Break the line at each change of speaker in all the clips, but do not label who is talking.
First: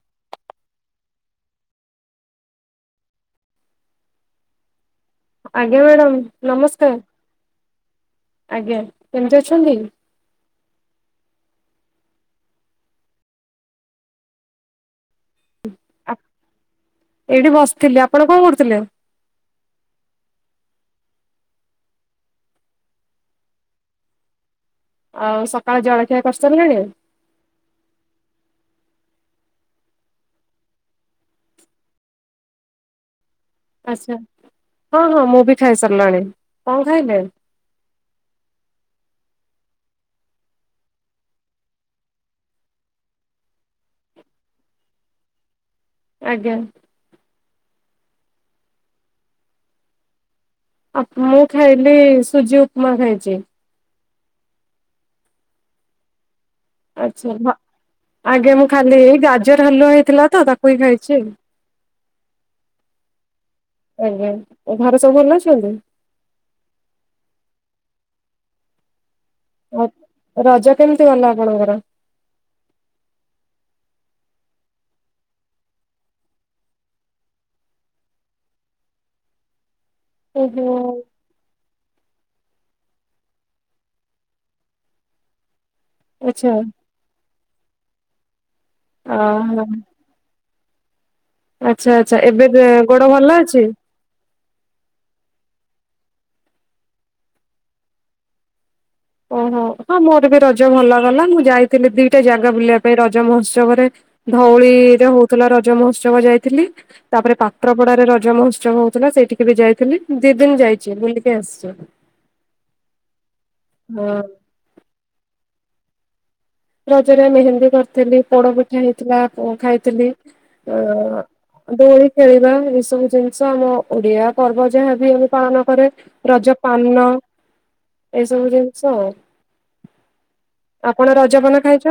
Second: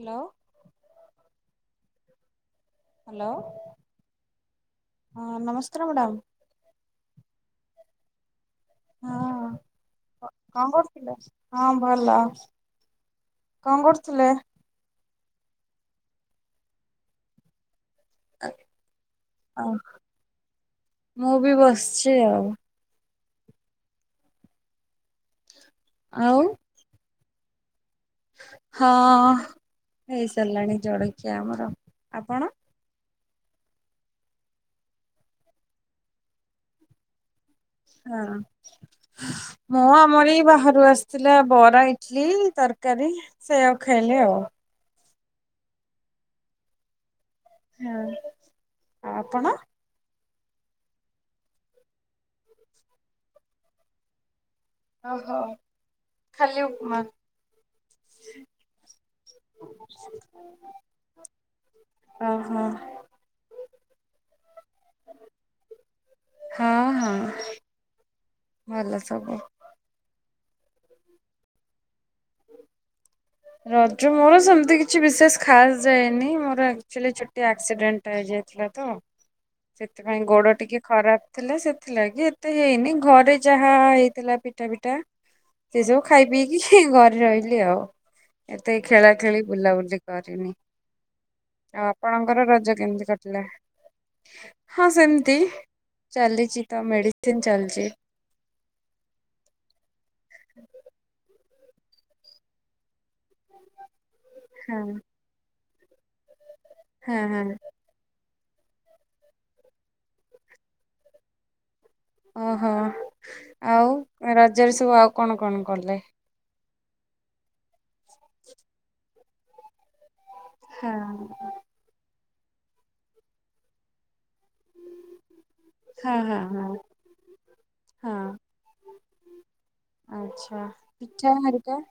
Hello hello.
ଆଜ୍ଞା madam ନମସ୍କାର୍। ଆଜ୍ଞା କେମତି
ହଁ
ଅଛନ୍ତି?
କଣ କରୁଥିଲେ? ହଁ ଭଲ କଣ କରୁଥିଲେ?
ଆ ଏଇଠି ବସ୍ ଥିଲି ଆପଣ କଣ କରୁଥିଲେ?
ମୁଁ ବି ବସଚି ଆଉ।
ଆଉ କାଳେ ଜଳଖିଆ
ଆଉ
କରିସାରଲଣି?
ହଁ ହେଇସାରିଲାଣି ଜଳଖିଆ ଆମର ଆପଣ?
ଆଛା। ହଁ ହଁ ମୁଁ ବି ଖାଇସାରଲଣି। କଣ ଖାଇଲେ?
ହଁ। ମୁଁ ଆମର ଏଇ ବାହାରୁ ଆସିଥିଲା ବରା ଇଟଲି ତରକାରୀ ସେୟାକୁ ଖାଇଲି ଆଉ।
ଆଜ୍ଞା।
ହଁ ଆଉ ଆପଣ
ଆପ୍ ମୁଁ ଖାଇଲି ସୁଜି ଉପମା ଖାଇଛି।
ଓହୋ। ଖାଲି ଉପମା।
ଆଚ୍ଛା ହଁ ଆଜ୍ଞା ମୁଁ ଖାଲି ହି ଗାଜର ହାଲୁଆ ହେଇଥିଲା ତ ତାକୁ ହିଁ ଖାଇଛି।
ଓହୋ।
ଆଜ୍ଞା। ଆଉ ଘରେ ସବୁ ଭଲ ଅଛନ୍ତି?
ହଁ ହଁ ଭଲ। ସବୁ।
ଆଉ ରଜ କେମିତି ଗଲା ଆପଣଙ୍କର?
ରଜ ମୋର ସେମିତି କିଛି ବିଶେଷ ଖାସ ଯାଏନି ମୋର ଆଚୁଲି ଟି ଆକ୍ସିଡେଣ୍ଟ ହେଇଯାଇଥିଲା ତ। ସେଥିପାଇଁ ଗୋଡ
ଓହୋ
ଟିକେ ଖରାପ ଥିଲା ସେ ଥିଲଗି ଏତେ ହେଇନି ଘରେ ଯାହା ହେଇଥିଲା ପିଠା ପିଠା। ସେସବୁ ଖାଇ
ଆଚ୍ଛା
ପିଇକି ଘ ରହିଲି ଆଉ। ଏତେ
ଅ
ଖେଳାଖେଳି ବୁଲାବୁଲି କରିନି। ଆଉ
ଆଚ୍ଛା ଆଚ୍ଛା
ଆପଣଙ୍କର
ଏବେ-ବେ
ରଜ କେମିତି
ଗୋଡ ଭଲ
କଟିଲା?
ଅଛି?
ହଁ ସେମିତି ଚାଲିଛି ତ ମେଡିସିନ ଚାଲଛି।
ଓହୋ। ହଁ ମୋର ବି ରଜ ଭଲ ଗଲା, ମୁଁ ଯାଇ ଥିଲି ଦିଟା ଜାଗା ବୁଲିବା ପାଇଁ ରଜ ମହୋତ୍ସବରେ।
ହଁ
ଧଉଳିରେ ହଉଥିଲା ର ରଜ ମହୋତ୍ସବ ଯାଇଥିଲି।
ହଁ
ତାପରେ
ହଁ
ପାତ୍ର ପଡାରେ ର ରଜ ମହୋତ୍ସବ ହଉଥିଲା ସେଇଠିକି ବି ଯାଇଥିଲି ଦି ଦିନ ଯାଇଛି ବୁଲିକି ଆସଛି।
ଓହୋ। ଆଉ ରଜରେ ସବୁ ଆଉ କଣ କଣ କଲେ?
ରଜରେ ମେହେନ୍ଦୀ କରଥିଲି, ପୋଡ ପିଠା ହେଇଥିଲା ଖାଇଥିଲି। ଅ
ହଁ
ଦୋଳି ଖେଳିବା ଏଇ ସବୁ ଜିନିଷ ଆମ ଓଡିଆ ପର୍ବ ଯାହାବ ଆମେ ପାଳନ କରେ
ହଁ ହଁ
ରଜ
ହଁ
ପାନ ଏଇ
ହଁ
ସବୁ ଜିନିଷ ଆଉ
ଆଚ୍ଛା
ଆପଣ ର
[unintelligible] ହଁ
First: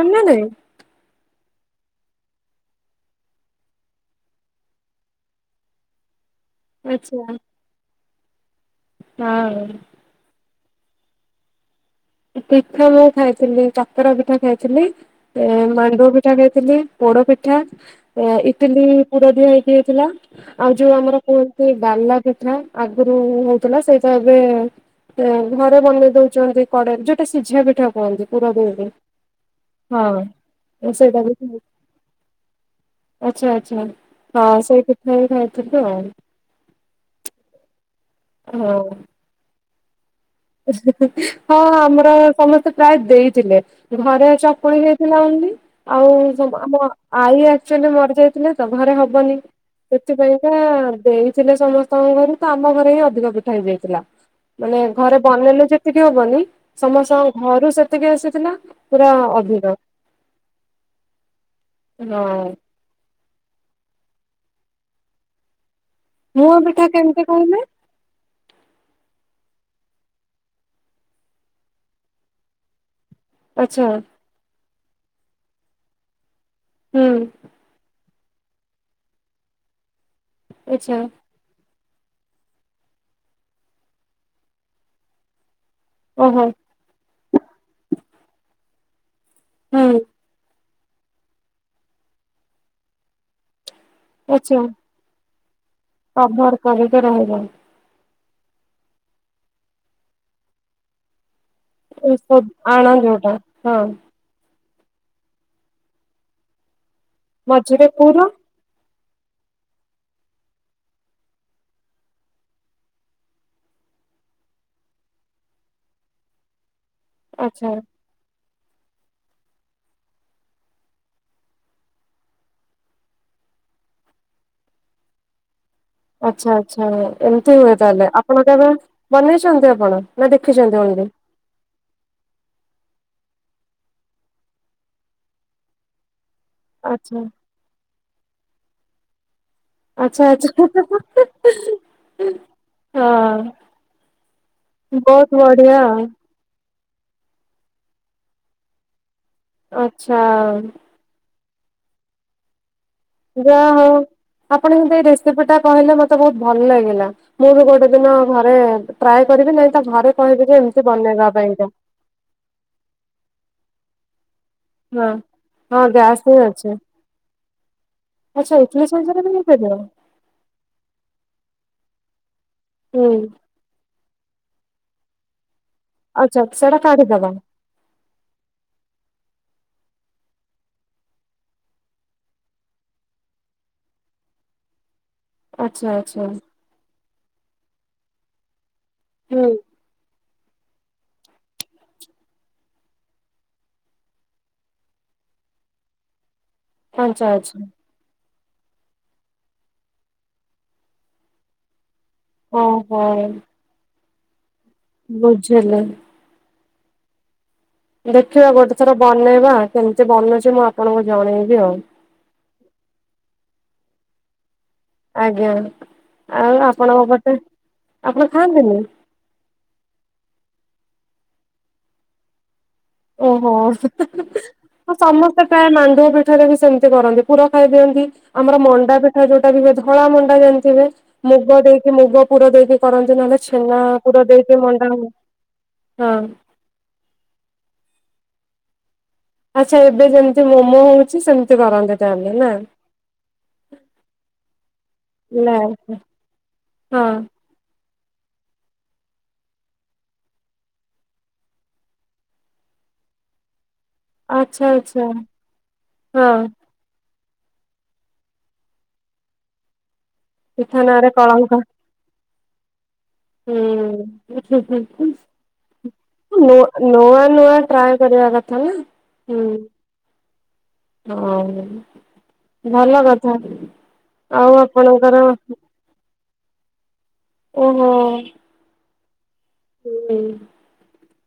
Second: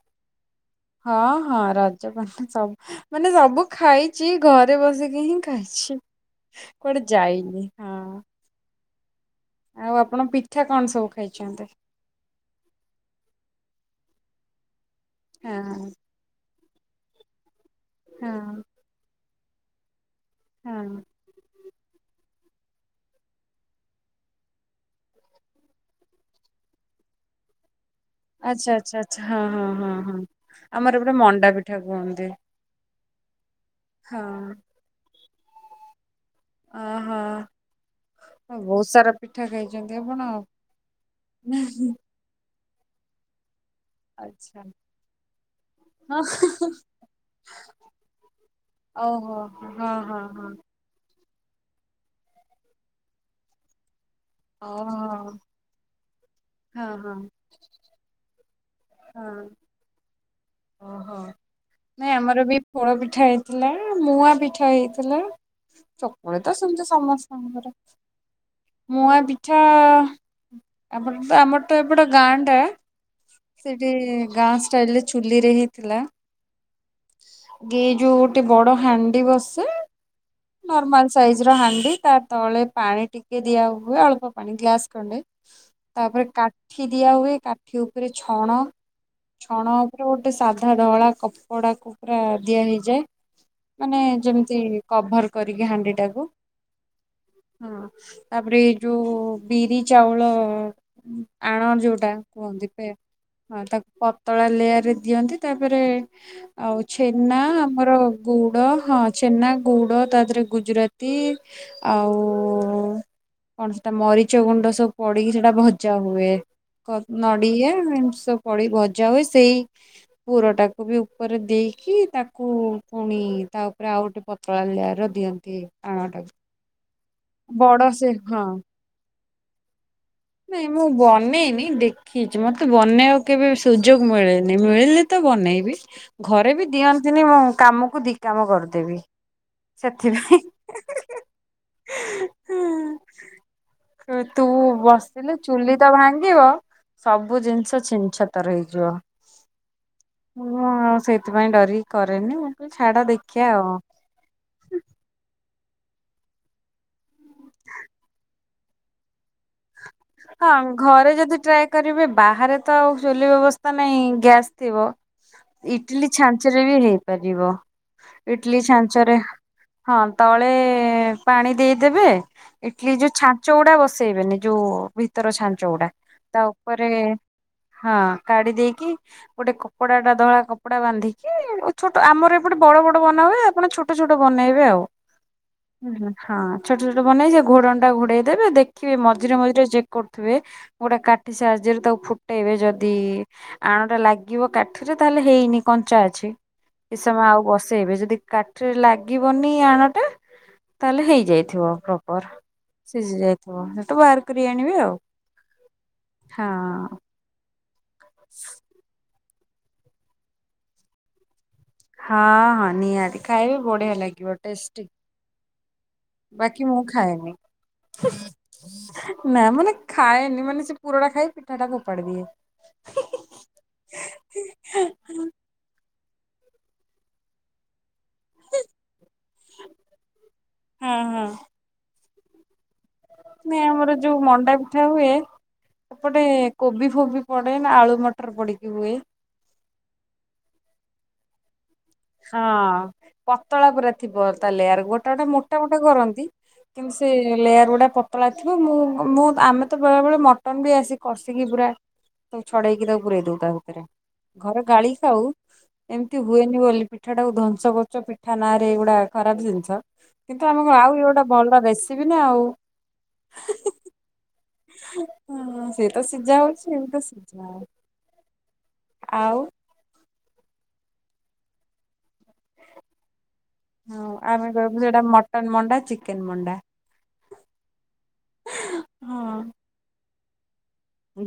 ହଁ ରଜବ ସବୁ ମାନେ ସବୁ ଖାଇଛି ଘରେ ବସିକି ହିଁ ଖାଇଛି। କଆଡ
ଆଚ୍ଛା
ଯାଇନି ହଁ
ହଁ।
ଆଉ ଆପଣ ପିଠା କଣ ସବୁ ଖାଇଛନ୍ତି।
ପିଠା ମୁଁ ଖାଇଥିଲି ପତର ପିଠା ଖାଇଥିଲି। ଏ
ହଁ
ମାଣ୍ଡବ ପିଠା କେ ଥିଲେ ପୋଡପିଠା ଆ
ହଁ
ଇଟଲି ପୁର ଦିହ ହେଇକି ହେଇଥିଲା। ଆଉ ଯୋଉ
ହଁ
ଆମର କ ସେଇ ଡାଲା ପିଠା ଆଗରୁ ହଉଥିଲା ସେଇ ତ ଏବେ ଘରେ ବନେଇ ଦଉଛନ୍ତି। କଡ ଯୋଉଟା ସିଝା ପିଠା କୁହନ୍ତି ପୁର
ଆଚ୍ଛା
ଦେଇକି
ଆଚ୍ଛା ଆଚ୍ଛା ହଁ ହଁ ହଁ ହଁ ଆମର ଏପଟେ
ସେଇଟା ବି
ମଣ୍ଡା ପିଠା କୁହନ୍ତି।
ଆଛା ଆଛା ହଁ ସେଇ ଖ ତ କ
ଓ ହୋ। ହ
ହଁ।
ବହୁତ ସାରା ପିଠା ଖାଇ ଜ
ହଁ ଆମର ସମସ୍ତେ ପ୍ରାୟ ଦେଇଥିଲେ ଘରେ
ଆଚ୍ଛା।
ଚକୁଳି ଯାଇଥିଲା ଆଣିଲି
ହଁ
ଆଉ ଆମ ଆଈ ଆଚୁଆଲି ମରିଯାଇଥିଲେ ତ ଘରେ ହବନି
ଓହୋ ହଁ ହଁ ହଁ
ସେଥିପାଇଁକା ଦେଇ ଥିଲେ ସମସ୍ତଙ୍କ ଘରୁ ତ ଆମ ଘରେ ହିଁ ଅଧିକା ପିଠା ହେଇଯାଇଥିଲା ମାନେ ଘରେ
ଓହୋ
ବନେଇଲେୁ ଯେତିକି ହବନି
ହଁ ହଁ
ସମସ୍ତଙ୍କ ଘରୁ ସେତିକି ଆସିଥିଲା ପୁରା
ହଁ।
ଅଭିିବା
ଓହୋ ନାଇଁ ଆମର ବି ଫୋଳ ପିଠା ହେଇଥିଲା ମୁଁ ପିଠା ହେଇଥିଲା ଚକୁଳେ ତ
ମୁଆଁ ପିଠା
ଶମୁ
କେମିତି କହିଲେ?
ସମସ୍ତଙ୍କର ମୁୂଆ ଛା ଆମର ତ ଆମର ତ ଏପଟେ ଗାଁଟା
ଆଚ୍ଛା
ସେଠି ଗାଁ [unintelligible] ଚୁଲିରେ ହେଇଥିଲା।
ହୁଁ
ଗେଜୁ ଗୋଟେ ବଡ ହାଣ୍ଡି ବସେ।
ଆଚ୍ଛା
ନର୍ମାଲ ସାଇଜ ର ହାଣ୍ଡି ତା ତଳେ ପାଣି ଟିକେ ଦିଆ ହୁଏ ଅଳ୍ପ ପାଣି ଗ୍ଲାସ ଖଣ୍ଡେ ତାପରେ
ଓହୋ
କାଠି ଦିଆ ହୁଏ କାଠି ଉପରେ ଛଣ ଛଣ
ହୁଁ
ଗୋଟେ ସାଧା ଧଳା କପଡା କୁ ପୁରା ଦିଆ ହେଇଯାଏ। ମାନେ ଯେମିତି
ଆଚ୍ଛା
କଭର କରିକି ହାଣ୍ଡି ଟାକୁ
କଭର କରିକି ରହିବ
ହଁ ତାପରେ ଏଇ ଯୋଉ ବିରି ଚାଉଳ ଆଣ ଯୋଉଟା କୁହନ୍ତି
ଆଣ
ପେ
ଯୋଉଟା
ମାନେ
ହଁ
ତାକୁ ପତଳା ଲେଆର ରେ ଦିଅନ୍ତି ତାପରେ ଆଉ ଛେନା
ମଝିରେ
ଆମର
ପୁର
ଗୁଡ ହଁ ଛେନା ଗୁଡ ତା ଦେହରେ ଗୁଜୁରାତି ଆଉ କଣ ସେଟା ମରିଚ ଗୁଣ୍ଡ ସବୁ ପଡିକି ସେଇଟା ଭଜା ହୁଏ। କ
ଆଚ୍ଛା
ନଡିଆ ଅଂଶ ପଡି ଭଜା ହୁଏ ସେଇ ପୁରଟାକୁ ବି ଉପରେ ଦେଇକି ତାକୁ ପୁଣି ତା ଉପରେ ଆଉ ଗୋଟେ ପତଳା ଲେୟର ର ଦିଅନ୍ତି। ଆଣଟାକୁ।
ଆଛା। ଏମିତି ହୁଏ
ବଡ
ତାହେଲେ
ସେ
ଆପଣ
ହଁ
କେବେ ବନେଇଛନ୍ତି ଆପଣ ନା
ନାଇଁ
ଦେଖିଛନ୍ତି
ମୁଁ
ଏମିତି?
ବନେଇନି ଦେଖିଛି ମତେ ବନେଇବାକୁ କେବେ ସୁଯୋଗ ମିଳେନି ମିଳିଲେ ତ ବନେଇବି। ଘରେ ବି
ଆଚ୍ଛା
ଦିଅନ୍ତିନି ମୁଁ କାମକୁ ଦି କାମ କରେ। ଦେବି
ଆଛା ଆଛା। ହଁ
ତୁ ବସିଲେ
ବହୁତ
ଚୁଲି ତ ଭାଙ୍ଗିବ
ବଢିଆ
ସବୁ ଜିନିଷ ଛିନଛତର ହେଇଯିବ।
ଆଛା।
ସେଥିପାଇଁ ଡରିିକି କରେନି ମୁଁ କିଛି
ଯା ହଉ ଆପଣ ସେ ଯୋଉ ରେସିପି ଟା କହିଲେ ମତେ ବହୁତ ଭଲ ଲାଗିଲା ମୁଁ ବି ଗୋଟେ ଦିନ ଘରେ ଟ୍ରାଏ କରିବି ନାଇଁ ତ ଘରେ କହିବି ଯେ
ହଁ
ଏମିତି
ଘରେ
ବନେଇବା
ଯଦି
ପାଇଁକା।
ଟ୍ରାଏ କରିବେ ବାହାରେ ତ ଆଉ ଚୁଲି ବ୍ୟବସ୍ଥା ନାହିଁ ଗ୍ୟାସ୍ ଥିବ
ହଁ ହଁ
ଇଟିଲି
ଗ୍ୟାସ୍ ହିଁ
ଛାଞ୍ଚ ରେ
ଅଛି
ବି ହେଇପାରିବ।
ଆଚ୍ଛା
ଇଟଲିି
ଇଟଲି
ଛାଞ୍ଚରେ,
ସାଇଜରେ ବି ହେଇପାରିବ?
ହଁ ତଳେ ପାଣି ଦେଇଦେବେ ଇଟଲି ଯୋଉ
ହୁଁ
ଛାଞ୍ଚ ଗୁଡା ବ ସେଇ ବା ନିଜ ଯୋଉ ଭିତର ଛାନ୍ତି। ଚଉଡା ତା
ଆଚ୍ଛା ସେଟା
ଉପରେ
କାଢିଦବା
ହଁ କାଢି ଦେଇକି ଗୋଟେ କପ୍ କପଡ଼ାଟା ଧଳା କପଡ଼ା ବାନ୍ଧିକି ଛୋଟ ଆମର ଏପଟେ ବଡ ବଡ ବନା ହୁଏ। ଆପଣ ଛୋଟ ଛୋଟ ବନେଇବେ ଆଉ।
ଆଚ୍ଛା
ହଁ
ଆଚ୍ଛା
ଛୋଟ ଛୋଟ ବନେଇ ହେ ଘୋଡ଼ଣୀ ଘୋଡ଼େଇ ଦେବେ ଦେଖିବେ ମଝିରେ
ହୁଁ
ମିଝିରେ ଚେକ କରୁ ଥିବେ ଗୋଟେ କାଠି ସାହାଯ୍ୟରେ ତାକୁ ଫୁଟେଇବେ, ଯଦି ଆଣଟା ଲାଗିବ କାଠିରେ ତାହେଲେ ହେଇନି କଞ୍ଚା ଅଛି। ଏ ସମୟ
ଆଚ୍ଛା
ଆଉ
ଆଚ୍ଛା।
ବସେଇବେ ଯଦି କାଟ ରେ ଲାଗିବନି ଆଣଟା ତାହେଲେ ହେଇଯାଇଥିବ।
ଓହୋ
ସିଝି ଯାଇଥିବ। ତୁ ବାର କରିକି ଆଣିବେ ଆଉ
ବୁଝିଲି।
ହଁ।
ଦେଖିବା ଗୋଟେ ଥର ବନ୍ଦ ବନେଇବା। କେମିତି ବନୁଛି ମୁଁ ଆପଣଙ୍କୁ ଜଣେଇବି? ଆଉ।
ହଁ ହଁ ନିହାତି ଖାଇବ ବଢିଆ ଲାଗେ। You are tasty.
ଆଜ୍ଞା। ଆଉ
ବାକି ମୁଁ
ଆପଣଙ୍କ ପଟେ
ଖାଏନି
ଆପଣ ଖାଆନ୍ତିନି
ନା ମାନେ ଖାଏନି ମାନେ ପୁରଟା ଖାଇ ପିଠାଟାକୁ ଫୋପାଡ଼ି ଦିଏ।
ଓହୋ ସମସ୍ତେ ପ୍ରାୟ ମାଣ୍ଡୁ ଉପରେ ଏଠାରେ ବି ସେମିତି କରନ୍ତି, ପୁରା ଖାଇ ଦିଅନ୍ତି। ଆମର ମଣ୍ଡା ପିଠା ଯୋଉଟା ବି ଧଳା ମଣ୍ଡା ଜାଣିଥିବେ। ମୁଗ ଦେଇକି ମୁଗ ପୁର ଦେଇକି। କରନ୍ତି ନହେଲେ
ନାଇ‍ଁ
ଛେନା
ଆମର
ପୁର
ଯୋଉ ମଣ୍ଡା
ଦେଇକି
ପିଠା ହୁଏ,
ହଁ
ଏପଟେ କୋବି ଫୋବି ପଡେ। ଆଳୁ, ମଟର ପଡିକି ହୁଏ।
ଆଚ୍ଛା ଏବେ ଯେମତି ମୋମୋ ହଉଛି। ସେମିତି କରନ୍ତି ତାହେଲେ
ହଁ
ନା।
ପତଳା ପୁରା ଥିବ ତା ଲେୟାର ଗୋଟେ ଗୋଟେ
ନା
ମୋଟା ମୋଟା
ହଁ
କରନ୍ତି କିନ୍ତୁ ସେ ଲେୟାର ଗୁଡା ପତ ପତଳା ଥିବ ମୁଁ ମୁଁ ଆମେ ତ ବେଳେ ବେଳେ ମଟନ ବି ଆସ କଷିକି, ପୁରା ସବୁ ଛଡେଇକି ତାକୁ ପୁରଇ ଦଉ ତା ଭିତରେ। ଘରେ
ଆଚ୍ଛା
ଗାଳି
ଆଚ୍ଛା
ଖାଉ ଏମିତି
ହଁ।
ହୁଏନି ବୋଲି। ପିଠା ଟାକୁ ଧ୍ୱଂସ କରୁଛ। ପିଠା ନାଁ ରେ ଏଇଗୁଡା ଖରାପ ଜିନିଷ। କିନ୍ତୁ ଆମକୁ
ପିଠା
ଆଉ ଏ
ନାଁରେ
ଗୋଟେ
କଳଙ୍କ
ଭଲ ରେସିପି ନା ଆଉ। ହଁ ସେ ତ ସିଝା
ନଚଆ
ହଉଛି ଏମି ତ
ନୂଆ
ସିଝା
ନୂଆ
ହଉ
ଟ୍ରାଏ କରିବା କଥା ନା
ଆଉ
ହୁଁ। ହଁ। ଭଲ କଥା
ହଁ ଆମେ
ଆଉ
କହିବୁ ସେଇଟା
ଆପଣଙ୍କର।
ମଟନ ମଣ୍ଡା ଚିକେନ ମଣ୍ଡା।
ଓହୋ।
ହଁ
ହୁଁ।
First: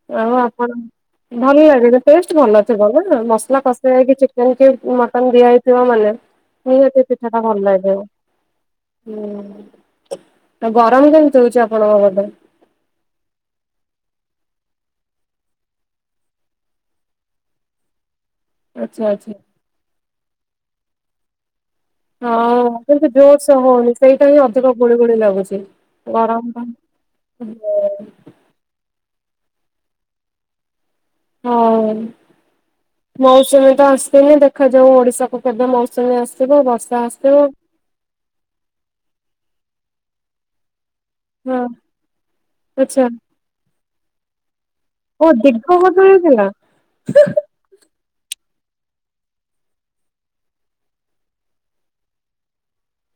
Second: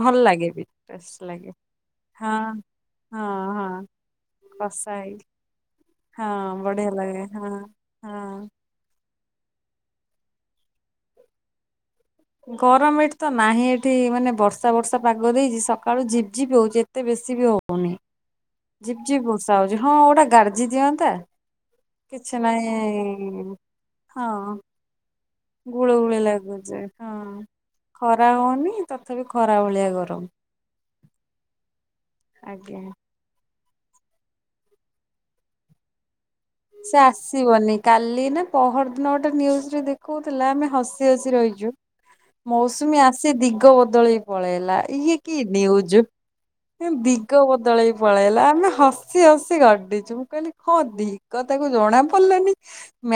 ଭଲ
ଆଉ
ଲାଗେ ବି
ଆପଣ
ଟେଷ୍ଟ
ଭଲ ଲାଗେ ଟେଷ୍ଟ
ହଁ
ଭଲ ଥିବ ନା
ହଁ
ମସଲା
ହଁ
କଷା ହେଇକି ଚିକେନ୍ କି
କଷା ହେଇକି
ମଟନ୍ ଦିଆହେଇଥିବ ମାନେ
ହଁ ବଢିଆ
ନିହାତି
ଲାଗେ
ପିଠା ଟା ଭଲ
ହଁ।
ଲାଗେ।
ହଁ
ହୁଁ ଆଉ ଗରମ କେମିତି ହଉଛି ଆପଣଙ୍କ ଘ
ଗରମ ଏଠି ତ ନାହିଁ ଏଠି ମାନେ ବର୍ଷା ବର୍ଷା ପାଗ ଦେଇଛି ସକାଳୁ ଝିପଝିପି ହଉଛି ଏତେ ବେଶୀ ବି ହଉନି।
ଆଚ୍ଛା
ଝିପଝିପ୍
ଆଚ୍ଛା
ବର୍ଷା ହଉଛି ହଁ ଗୋଟା ଗର୍ଜି ଦିଅନ୍ତା। କିଛି
ହଁ
ନାହିଁ
କିନ୍ତୁ ଜୋରସେ ହଉନି
ହଁ
ସେଇଟା ହିଁ ଅଧିକ ଗୁଳି ଗୁଳି ଲାଗୁଛି।
ଗୁଳୁ ଗୁଳି
ଗରମ
ଲାଗୁଛି ହଁ
ପାଇଁ
ଖରା ହଉନି। ତଥାପି ଖରା ଭଳିଆ ଗରମ।
ହଁ।
ଆଜ୍ଞା।
ମୌସୁମୀ। ଆସନି ଦେଖାଯାଉ ଓଡିଶାକୁ କେବେ ମୌସୁମୀ ଆସୁ
ସେ ଆସିବନି କାଲି ନା ପହର ଦିନ ଗୋଟେ ନ୍ୟୁଜରେ ଦେଖ। କହୁଥିଲା ଆମେ ହସ ସି
ହଁ
ରହିଛୁ ମୌସୁମୀ
ଆଚ୍ଛା
ଆସେ ଦିଗ ବ ବଦଳେଇ ପଳେଇଲା। ଇଏ
ଓ
କି
ଦିଗ
ନ୍ୟୁଜ
ବଦଳିଥିଲା।
ଦିଗ ବଦଳେଇ ପଳେଇଲା। ଆମେ ହସି ହସି ଗଡିଛୁ ମୁଁ କହିଲି କଣ ଦି କ ତାକୁ ଜଣା ପଡିଲାନି।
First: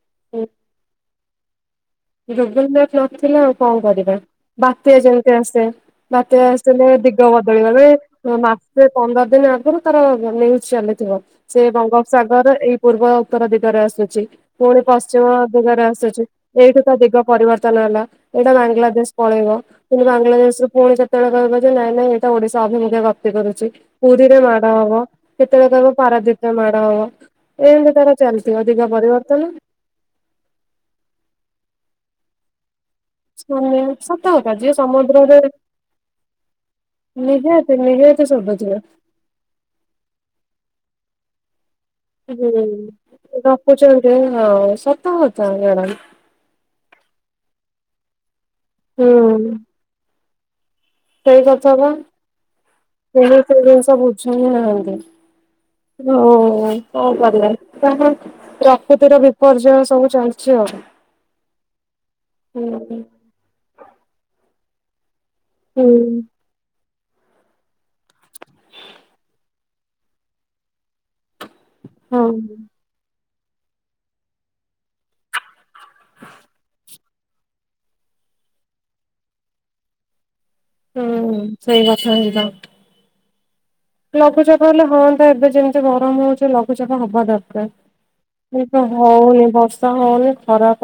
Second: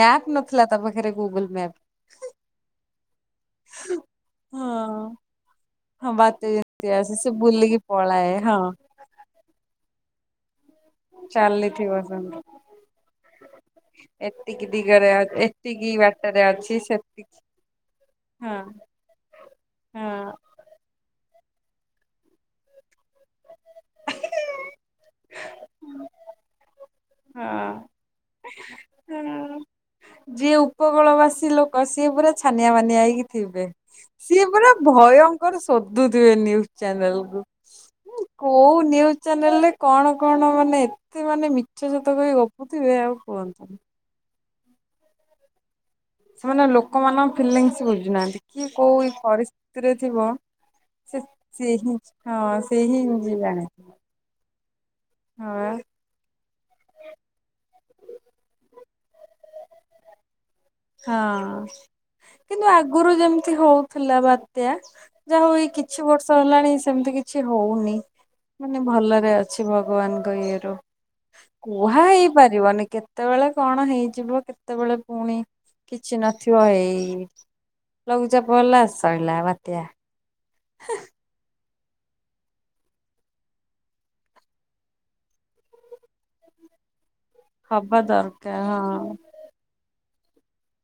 ମ୍ୟାପ ନଥିଲା ତା ପାଖରେ। Google map.
[inaudible] ଥିଲେ ଆଉ କଣ କରିବା ବାତ୍ୟା
ହଁ
ଯେମିତି ଆସେ।
ହଁ ବାତ
ବାତ୍ୟା ଆସିଲେ
ଯେମିତି ଆସେ
ଦିଗ
ସେ
ବଦଳି
ବୁଲିକି
ଗଲେ
ପଳାଏ ହଁ
ମାସେ ପନ୍ଦର ଦିନ ଆଗରୁ। [inaudible] ଚାଲିଥିବ ସେ
ଚାଲିଥିବ ସେମିତି
ବଙ୍ଗୋପସାଗର ଏଇ ପୂର୍ବ ଉତ୍ତର ଦିଗରେ ଆସୁଛି
ଏତିକି
ପୁଣି
ଦିଗରେ
ପଶ୍ଚିମ ଦିଗରେ
ଏତିକି
ଆସୁଛି
ବାଟରେ ଅଛି
ଏଇଠି ଦିଗ
ସେତିକି
ପରିବର୍ତ୍ତନ ହେଲା ଏଇଟା
ହଁ
ବାଂଲାଦେଶ ପଳେଇବ କିନ୍ତୁ
ହଁ
ବାଂଲାଦେଶରୁୁ ପୁଣି କେତେବେଳେ କହିବ ଯେ ନାଇଁ ନାଇଁ ଏଇଟା ଓଡିଶା ଅଭିମୁଖେ ଗପ୍ତି କରୁଛି ପୁରୀରେ ମାଡ଼ ହବ କେତେବେଳେ କହିବ ପାରାଦ୍ଵୀପରେ ମାଡ଼ ହବ।
ହଁ
ଏମିତି ତାର ଚାଲିଥିବ ଦିଗ ପରିବର୍ତ୍ତନ।
ହଁ ଯିଏ ଉପକୂଳ ବାସୀ ଲୋକ ସିଏ ପୁରା ଛାନିଆ ବାନିଆ କି ଥିବେ
ସତ
ସିଏ
କଥା ଯିଏ
ପୁରା
ସମୁଦ୍ରରେ
ଭୟଙ୍କର ଶୋଧୁଥିବେ ନିୁଜ ଚ୍ୟାନେଲ
ନିହାତି
କୁ
ନିହାତି
କୋଉ
ଶୁଭୁଥିବ।
ନିୁଜ ଚ୍ୟାନେଲ ରେ କଣ କଣ ମାନେ ଏତେ ମାନେ ସେ ସେତେ କହି ଗପୁଥିବେ ଆଉ
ହୁଁ।
କୁହନ୍ତନି।
ଗପୁଛନ୍ତି ହଁ ସତ ହଥା ଗରାମ [unintelligible]
ସେମାନେ ଲୋକମାନଙ୍କ ଫିଲିଙ୍ଗସ ବୁଝୁନାହାନ୍ତି। କିଏ କୋଉ ପରିସ୍ଥିତିରେ ଥିବ। ସେ
କେହି
ସେ
କଥା ବା
ହିଁ ହଁ ସେ ହିଁ
କେହି ସେ
ଜାଣେ
ଜିନିଷ ବୁଝୁ ହିଁ ନାହାନ୍ତି
ହଁ
ପ୍ରକୃତିର ବିପର୍ଯ୍ୟୟ ସବୁ ଚାଲିଛି। ଆଉ।
ହଁ କିନ୍ତୁ
ହୁଁ
ଆଗରୁ ଯେମିତି ହଉଥିଲା ବା ତ [unintelligible] ଯାହା ହଉ ଏ
ହୁଁ
କିଛି ବର୍ଷ ହେଲାଣି ସେମିତି କିଛି ହଉନି। ମାନେ ଭଲରେ ଅ ଅଛି ଭଗବାନଙ୍କ ଇଏରୁ କୁହା
ହଁ।
ହେଇପାରିବନି କେତେ? କେତେବେଳେ କଣ ହେଇଯିବ କେତେବେଳେ ପୁଣି କିଛି ନଥିବ ଏଇ ଲଘୁଚାପ ହେଲା ସରିଲା ବାତ୍ୟା।
ହୁଁ। ସେଇ କଥା ହିଁ ତ। ଲଘୁଚାପ ହେଲେ ହୁଅନ୍ତା ଏବେ ଯେମିତି ଗରମ ହଉଛି ଲଘୁଚାପ ହବା ଦର
ହବା ଦରକାର
ସେ ତ
ହଁ
ହଉନି ବର୍ଷା। ହ ଖରାପ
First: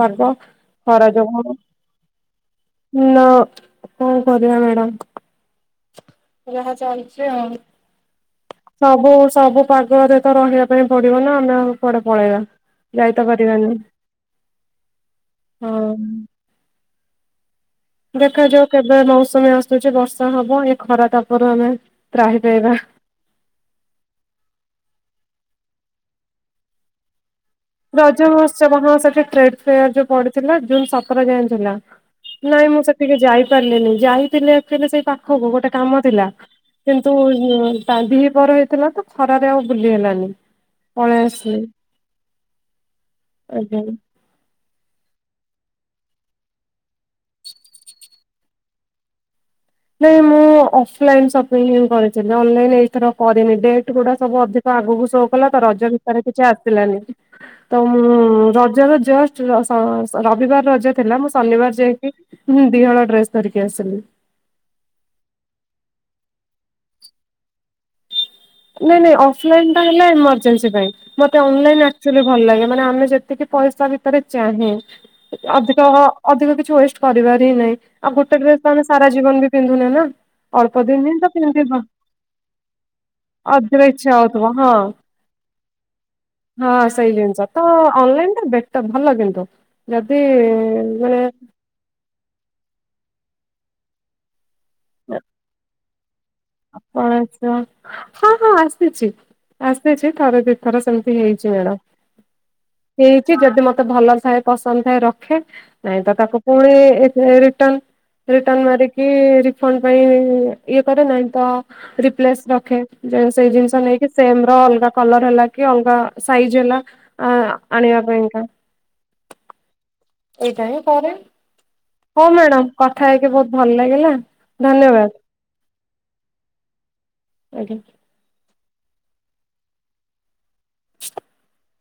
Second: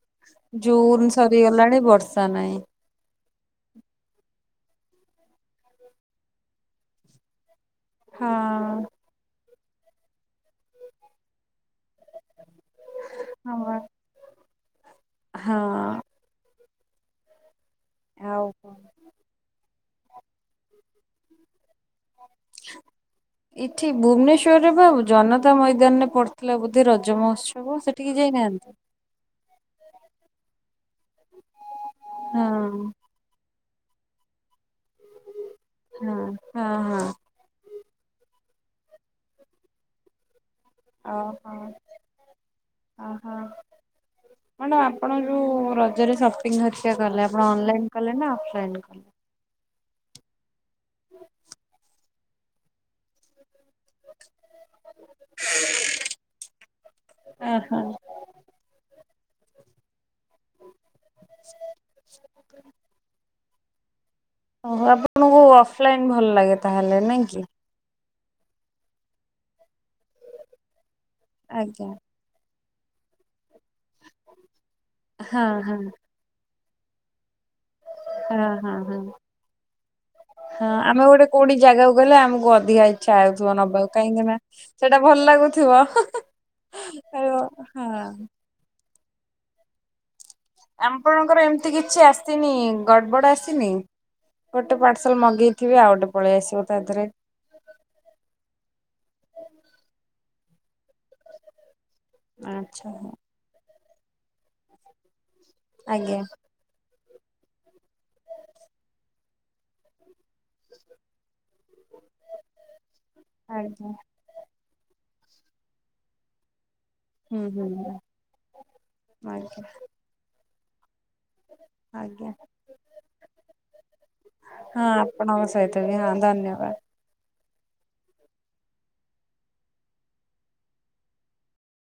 ଜୁନ ସରିଗଲାଣି ବର୍ଷା ନହିଁ।
ନା କଣ କରିବା ମ୍ୟାଡ଼ାମ। ଯାହା ଚାଲିଛି ଆଉ।
ହଁ
ସବୁ ସବୁ ପର୍ବରେ ତ ରହିବା ପାଇଁ ପଡିବ ନା ଆମେ ଆଉ କୁଆଡ଼େ ପଳେଇବା ଯାଇତ
ହଁ
ପାରିବାନି।
ବା
ହଁ।
ଆଉ
ଦେଖାଯାଉ
କଣ?
କେବେ ମୌସୁମୀ ଆସୁଛ ବର୍ଷା ହବ ଏ ଖରା ତାପରୁ ଆମେ ତ୍ରାହି ପାଇବା
ଏଠି ଭୁବନେଶ୍ଵରରେ ବା ଜନତା ତା ମଇଦାନରେ ପଢଥିଲା ବୋଧେ ରଜ ମହୋତ୍ସୀ
ରଜ ମହୋତ୍ସବ ହିଁ ସେଠ ଟେଡ ଫେୟାର ଯୋଉ ପଡିଥିଲା ଜୁନ ଯାଇଁ ଥିଲା ନାଇଁ ମୁଁ
ହଁ
ସେଠିକି ଯାଇ ପାରିଲେନି ଯାଇଥିଲେ ଏଲ ସେଇ ପା କୁ ଗୋଟେ କାମ
ହଁ
ଥିଲା
ହଁ ହଁ
କିନ୍ତୁ ତାଧି ବ ହେଇଥିଲା ତ ଖରାରେ ଆଉ ବୁଲି ହେଲାନି।
ଓ
ପଳେଇ
ହୋ।
ଆସିଲି ଆଜ୍ଞା।
ମ୍ୟାଡ଼ାମ ଆପଣ ଯଉ ରଜରେ ସପିଙ୍ଗ ଘରିକ କଲେ ଆପଣ ଅନଲାଇନ୍ କଲେ ନା ଅଫଲାଇନ୍ କଲେ।
ନାଇଁ ମୁଁ ଅଫ ଲାଇନ ଶପିଂ କରି ଯେ ଅନଲାଇନ ଏଇଥର କରିନି ଏବେ ଗୁଡା ସବୁ ଅଧିକ ଆଗକୁ ସଉ କଲା ତ ରଜ ଭିତରେ କିଛି ଆସିଲାନି
ଓହୋ।
ତ ରଜର ଜଷ୍ଟ ସ ରବିବାର ରଜ ଥିଲା ମୁଁ ଶନିବାର ଯାଇକି ଦିହଳ ଡ୍ରେସ ଧରିକି [unintelligible]
ଓ ଆପଣଙ୍କୁ ଅଫଲାଇନ ଭଲ ଲାଗେ ତାହେଲେ ନାଇଁ କି?
ନାଇଁ ନାଇଁ ଅଫଲାଇନ ହେଲା ଏମର୍ଜେନ୍ସି ପାଇଁ ମତେ ଅନଲାଇନ୍
ଆଜ୍ଞା।
ଆକଚୁଆଲି ଭଲ ଲାଗେ। ମାନ ଆମେ ଯେତିକି। ପଇସା ଭିତରେ ଚାହେଁ
ହଁ ହଁ
ଅଧିକ ଅଧିକ ଚୂଜ୍ କରିବା। ନାଇଁ ଆଉ ଗୋଟେ
ହଁ
ଡ୍ରେସ ତ
ହଁ
ଆମେ
ହଁ
ସାରା ଜୀବନ ବି ପିନ୍ଧୁନ ନା
ହଁ
ଅଳ୍ପ ଦିନ
ଆମେ
ହିଁ
ଗୋଟେ
ତ ପିନ୍ଧିବା। ଅଧିକ
ନବାଉ
ଇଚ୍ଛା
କାହିଁକି ନା
ହଉଥିବ ହଁ
ସେଟା ଭଲ ଲାଗୁଥିବ
ହଁ ସେଇ
ହେଁହେ
ଜିନିଷ
ଆଉ
ତ
ହଁ।
ଅନଲାଇନ ଟା ବେଟର ଭଲ କିନ୍ତୁ ଯ
ଆଁପଣଙ୍କର ଏମିତି କିଛି ଆସିନି ଗ ବଡ ଆସିନି ଗୋଟେ ପାର୍ସଲ ମଗେଇଥିବେ ଆଉ ଗୋଟେ ପଳେଇ ଆସିବ ତା ଦେହରେ।
ପସ ହଁ ହଁ ଆସିଛି ଆସିଛି ଥରେଦ ତର ସେ ହେଇଛି ମ୍ୟାଡ଼ା
ଆଚ୍ଛା।
ହେଇଛି ଯଦି ମତ ତ ଭଲ ଥାଏ ପସନ୍ଦ ଥାଏ ର ଦେଖେ ନାଇଁ ତ
ଆଜ୍ଞା।
ତାକୁ ପୁଣି ରିଟନ ରିଟନ୍ ମାରିକି ରିଫଣ୍ଡ ପାଇଁ ଇଏ କର ନା ହଁ ରିପ୍ଲିସ ରଖେ ଯୋଉ ସେ ଜିନିଷ
ଆଜ୍ଞା।
ନେଇକି ଆମର ଅଲଗା। କଲର ହେଲା କି ଅଲଗା ସାଇଜ୍ ହେଲା। ଆ
ହୁଁ ହୁଁ।
ଆଣିବା ଏଇଟାାଇଁ କରେ।
ଆଜ୍ଞା।
ହଉ ମ୍ୟାଡାମ କଥା ହେଇକି ବହୁତ ଭଲ ଲାଗିଲା
ହଁ ଆପଣଙ୍କ ସହିତ ବି ହଁ
ଧନ୍ୟବାଦ। ଆଜ୍ଞା। [inaudible]